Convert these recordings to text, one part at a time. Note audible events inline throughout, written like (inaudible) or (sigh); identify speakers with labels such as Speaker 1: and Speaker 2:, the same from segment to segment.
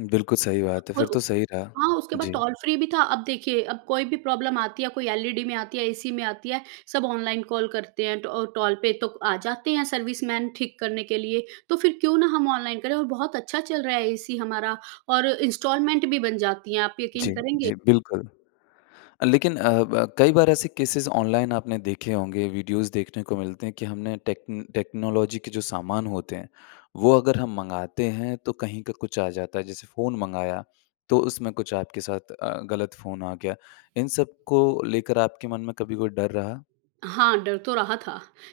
Speaker 1: बिल्कुल सही बात है,
Speaker 2: और
Speaker 1: फिर
Speaker 2: उ
Speaker 1: तो सही रहा।
Speaker 2: हाँ, उसके बाद
Speaker 1: जी।
Speaker 2: टोल फ्री भी था, अब देखिए, अब कोई भी प्रॉब्लम आती है, कोई एलईडी में आती है, एसी में आती है, सब ऑनलाइन कॉल करते हैं, ट टोल पे, तो आ जाते हैं सर्विसमैन ठीक करने के लिए। तो फिर क्योँ ना हम ऑनलाइन करें, और बहुत अच्छा चल रहा है, एसी हमारा और इंस्टॉलमेंट भी बन जाती हैं, आप यकीन
Speaker 1: जी।
Speaker 2: करेंगे?
Speaker 1: जी, बिल्कुल। अ, लेकिन अ, ब कई बार ऐसे केसेज़ ऑनलाइन आपने देखे होंगे, वीडियोज़ देखने को मिलते हैं, कि हमने टेक्न टेक्नोलॉज़ी के जो सामान होते हैं, वो अगर हम मँगाते हैं, तो कहीं का कुछ आ जाता है, जैसे फ़ोन मँगाया तो उसमें कुछ आपके साथ अ, गलत फ़ोन आ गया। इन सब को लेकर, आपके मन में कभी कोई डर रहा?
Speaker 2: हाँ, डर तो रहा था,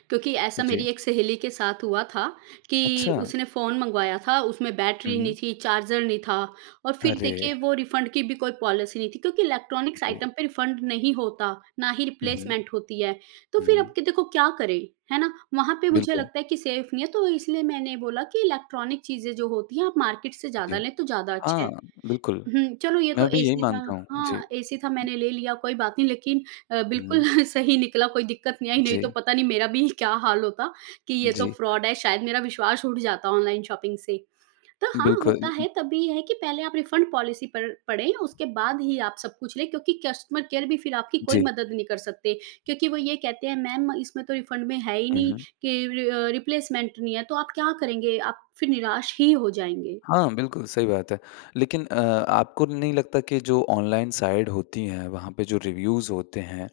Speaker 2: क्योंकि, ऐसा
Speaker 1: जी।
Speaker 2: मेरी एक सहेली के साथ हुआ था, कि
Speaker 1: अच्छा।
Speaker 2: उसने फ़ोन मँगवाया था उसमें
Speaker 1: हुँ,
Speaker 2: बैटरी नहीं
Speaker 1: हुँ।
Speaker 2: थी, चार्जर नहीं था, और फिर
Speaker 1: अरे!
Speaker 2: देखिए, वो रिफंड की भी कोई पॉलिसी नहीं थी, क्योँकि इलेक्ट्रॉनिक्स
Speaker 1: जी।
Speaker 2: आइटम पे रिफंड नहीं होता, ना ही
Speaker 1: हुँ, हुँ।
Speaker 2: रिप्लेसमेंट होती है। तो फिर अब
Speaker 1: हुँ।
Speaker 2: के देखो क्या करें, है ना? वहाँ पे मुझे
Speaker 1: बिल्कुल।
Speaker 2: लगता है कि सेफ नहीं है, तो इसलिए मैंने बोला कि इलेक्ट्रॉनिक चीज़ें जो होती हैं, आप मार्केट से
Speaker 1: जी।
Speaker 2: ज़्यादा लें, तो ज़्यादा अच्छे
Speaker 1: हाँ,
Speaker 2: हैं।
Speaker 1: बिल्कुल।
Speaker 2: हुँ, चलो ये तो
Speaker 1: मैं भी यही
Speaker 2: एसी था
Speaker 1: मानता हूँ। जी।
Speaker 2: हाँ, एसी था मैंने ले लिया, कोई बात नहीं, लेकिन अ, बिल्कुल
Speaker 1: हुँ।
Speaker 2: (chuckles) सही निकला कोई दिक्कत नहीं आई, नहीं तो
Speaker 1: जी।
Speaker 2: पता नहीं मेरा भी क्या हाल होता, कि ये तो
Speaker 1: जी।
Speaker 2: फ्रॉड है, शायद मेरा विश्वास उठ जाता ऑनलाइन शॉपिंग से। तो हाँ,
Speaker 1: बिल्कुल,
Speaker 2: होता
Speaker 1: उ उ
Speaker 2: है, तब भी ये है कि पहले आप रिफंड पॉलिसी पड़ पढ़ें, उसके बाद ही आप सब कुछ लें। क्योंकि कस्टमर केयर भी फिर आपकी कोई
Speaker 1: जी।
Speaker 2: मदद नहीं कर सकते। क्योंकि वो ये कहते हैं, मैम इसमें तो रिफंड में है ही
Speaker 1: हुँ,
Speaker 2: नहीं
Speaker 1: हुँ।
Speaker 2: कि रि अ, रिप्लेसमेंट नहीं है, तो आप क्या करेंगे? आप फिर निराश ही हो जाएँगे।
Speaker 1: हाँ, बिल्कुल सही बात है। लेकिन अ, आपको नहीं लगता कि जो ऑनलाइन साइड होती हैं, वहाँ पे जो रिव्यूज़ होते हैं,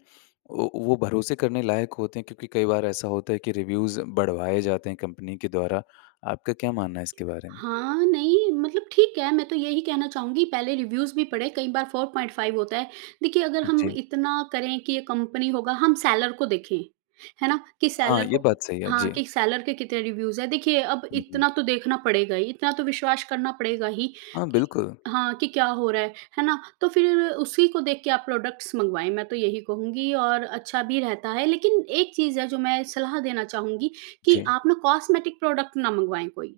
Speaker 1: वो वो भरोसे करने लायक होते हैं, क्योंकि कई बार ऐसा होता है कि रिव्यूज़ बढ़वाए जाते हैं, कंपनी के द्वारा। आपका क्या मानना है, इसके बारे में?
Speaker 2: हाँ। नहीं, मतलब ठीक है, मैं तो यही कहना चाहूँगी, पहले रिव्यूज भी पढ़े, कई बार 4.5 होता है। देखिए, अगर हम
Speaker 1: जी।
Speaker 2: इतना करें कि ये कंपनी होगा हम सेलर को देखें, है ना? कि
Speaker 1: हाँ,
Speaker 2: सेलर
Speaker 1: ये
Speaker 2: को
Speaker 1: बात सही है।
Speaker 2: हाँ,
Speaker 1: जी।
Speaker 2: कि सेलर के कितने रिव्यूज हैं? देखिए, अब
Speaker 1: हुँ, हुँ।
Speaker 2: इतना तो देखना पड़ेगा ही, इतना तो विश्वास करना पड़ेगा ही
Speaker 1: हाँ,
Speaker 2: कि
Speaker 1: बिल्कुल।
Speaker 2: हाँ। कि क्या हो रहा है, है ना? तो फिर उसी को देख के आप प्रोडक्ट्स मँगवाएँ, मैं तो यही कहूँगी और अच्छा भी रहता है। लेकिन एक चीज़ है, जो मैं सलाह देना चाहूँगी कि
Speaker 1: जी।
Speaker 2: आप ना कॉस्मेटिक प्रोडक्ट ना मँगवाएँ कोई।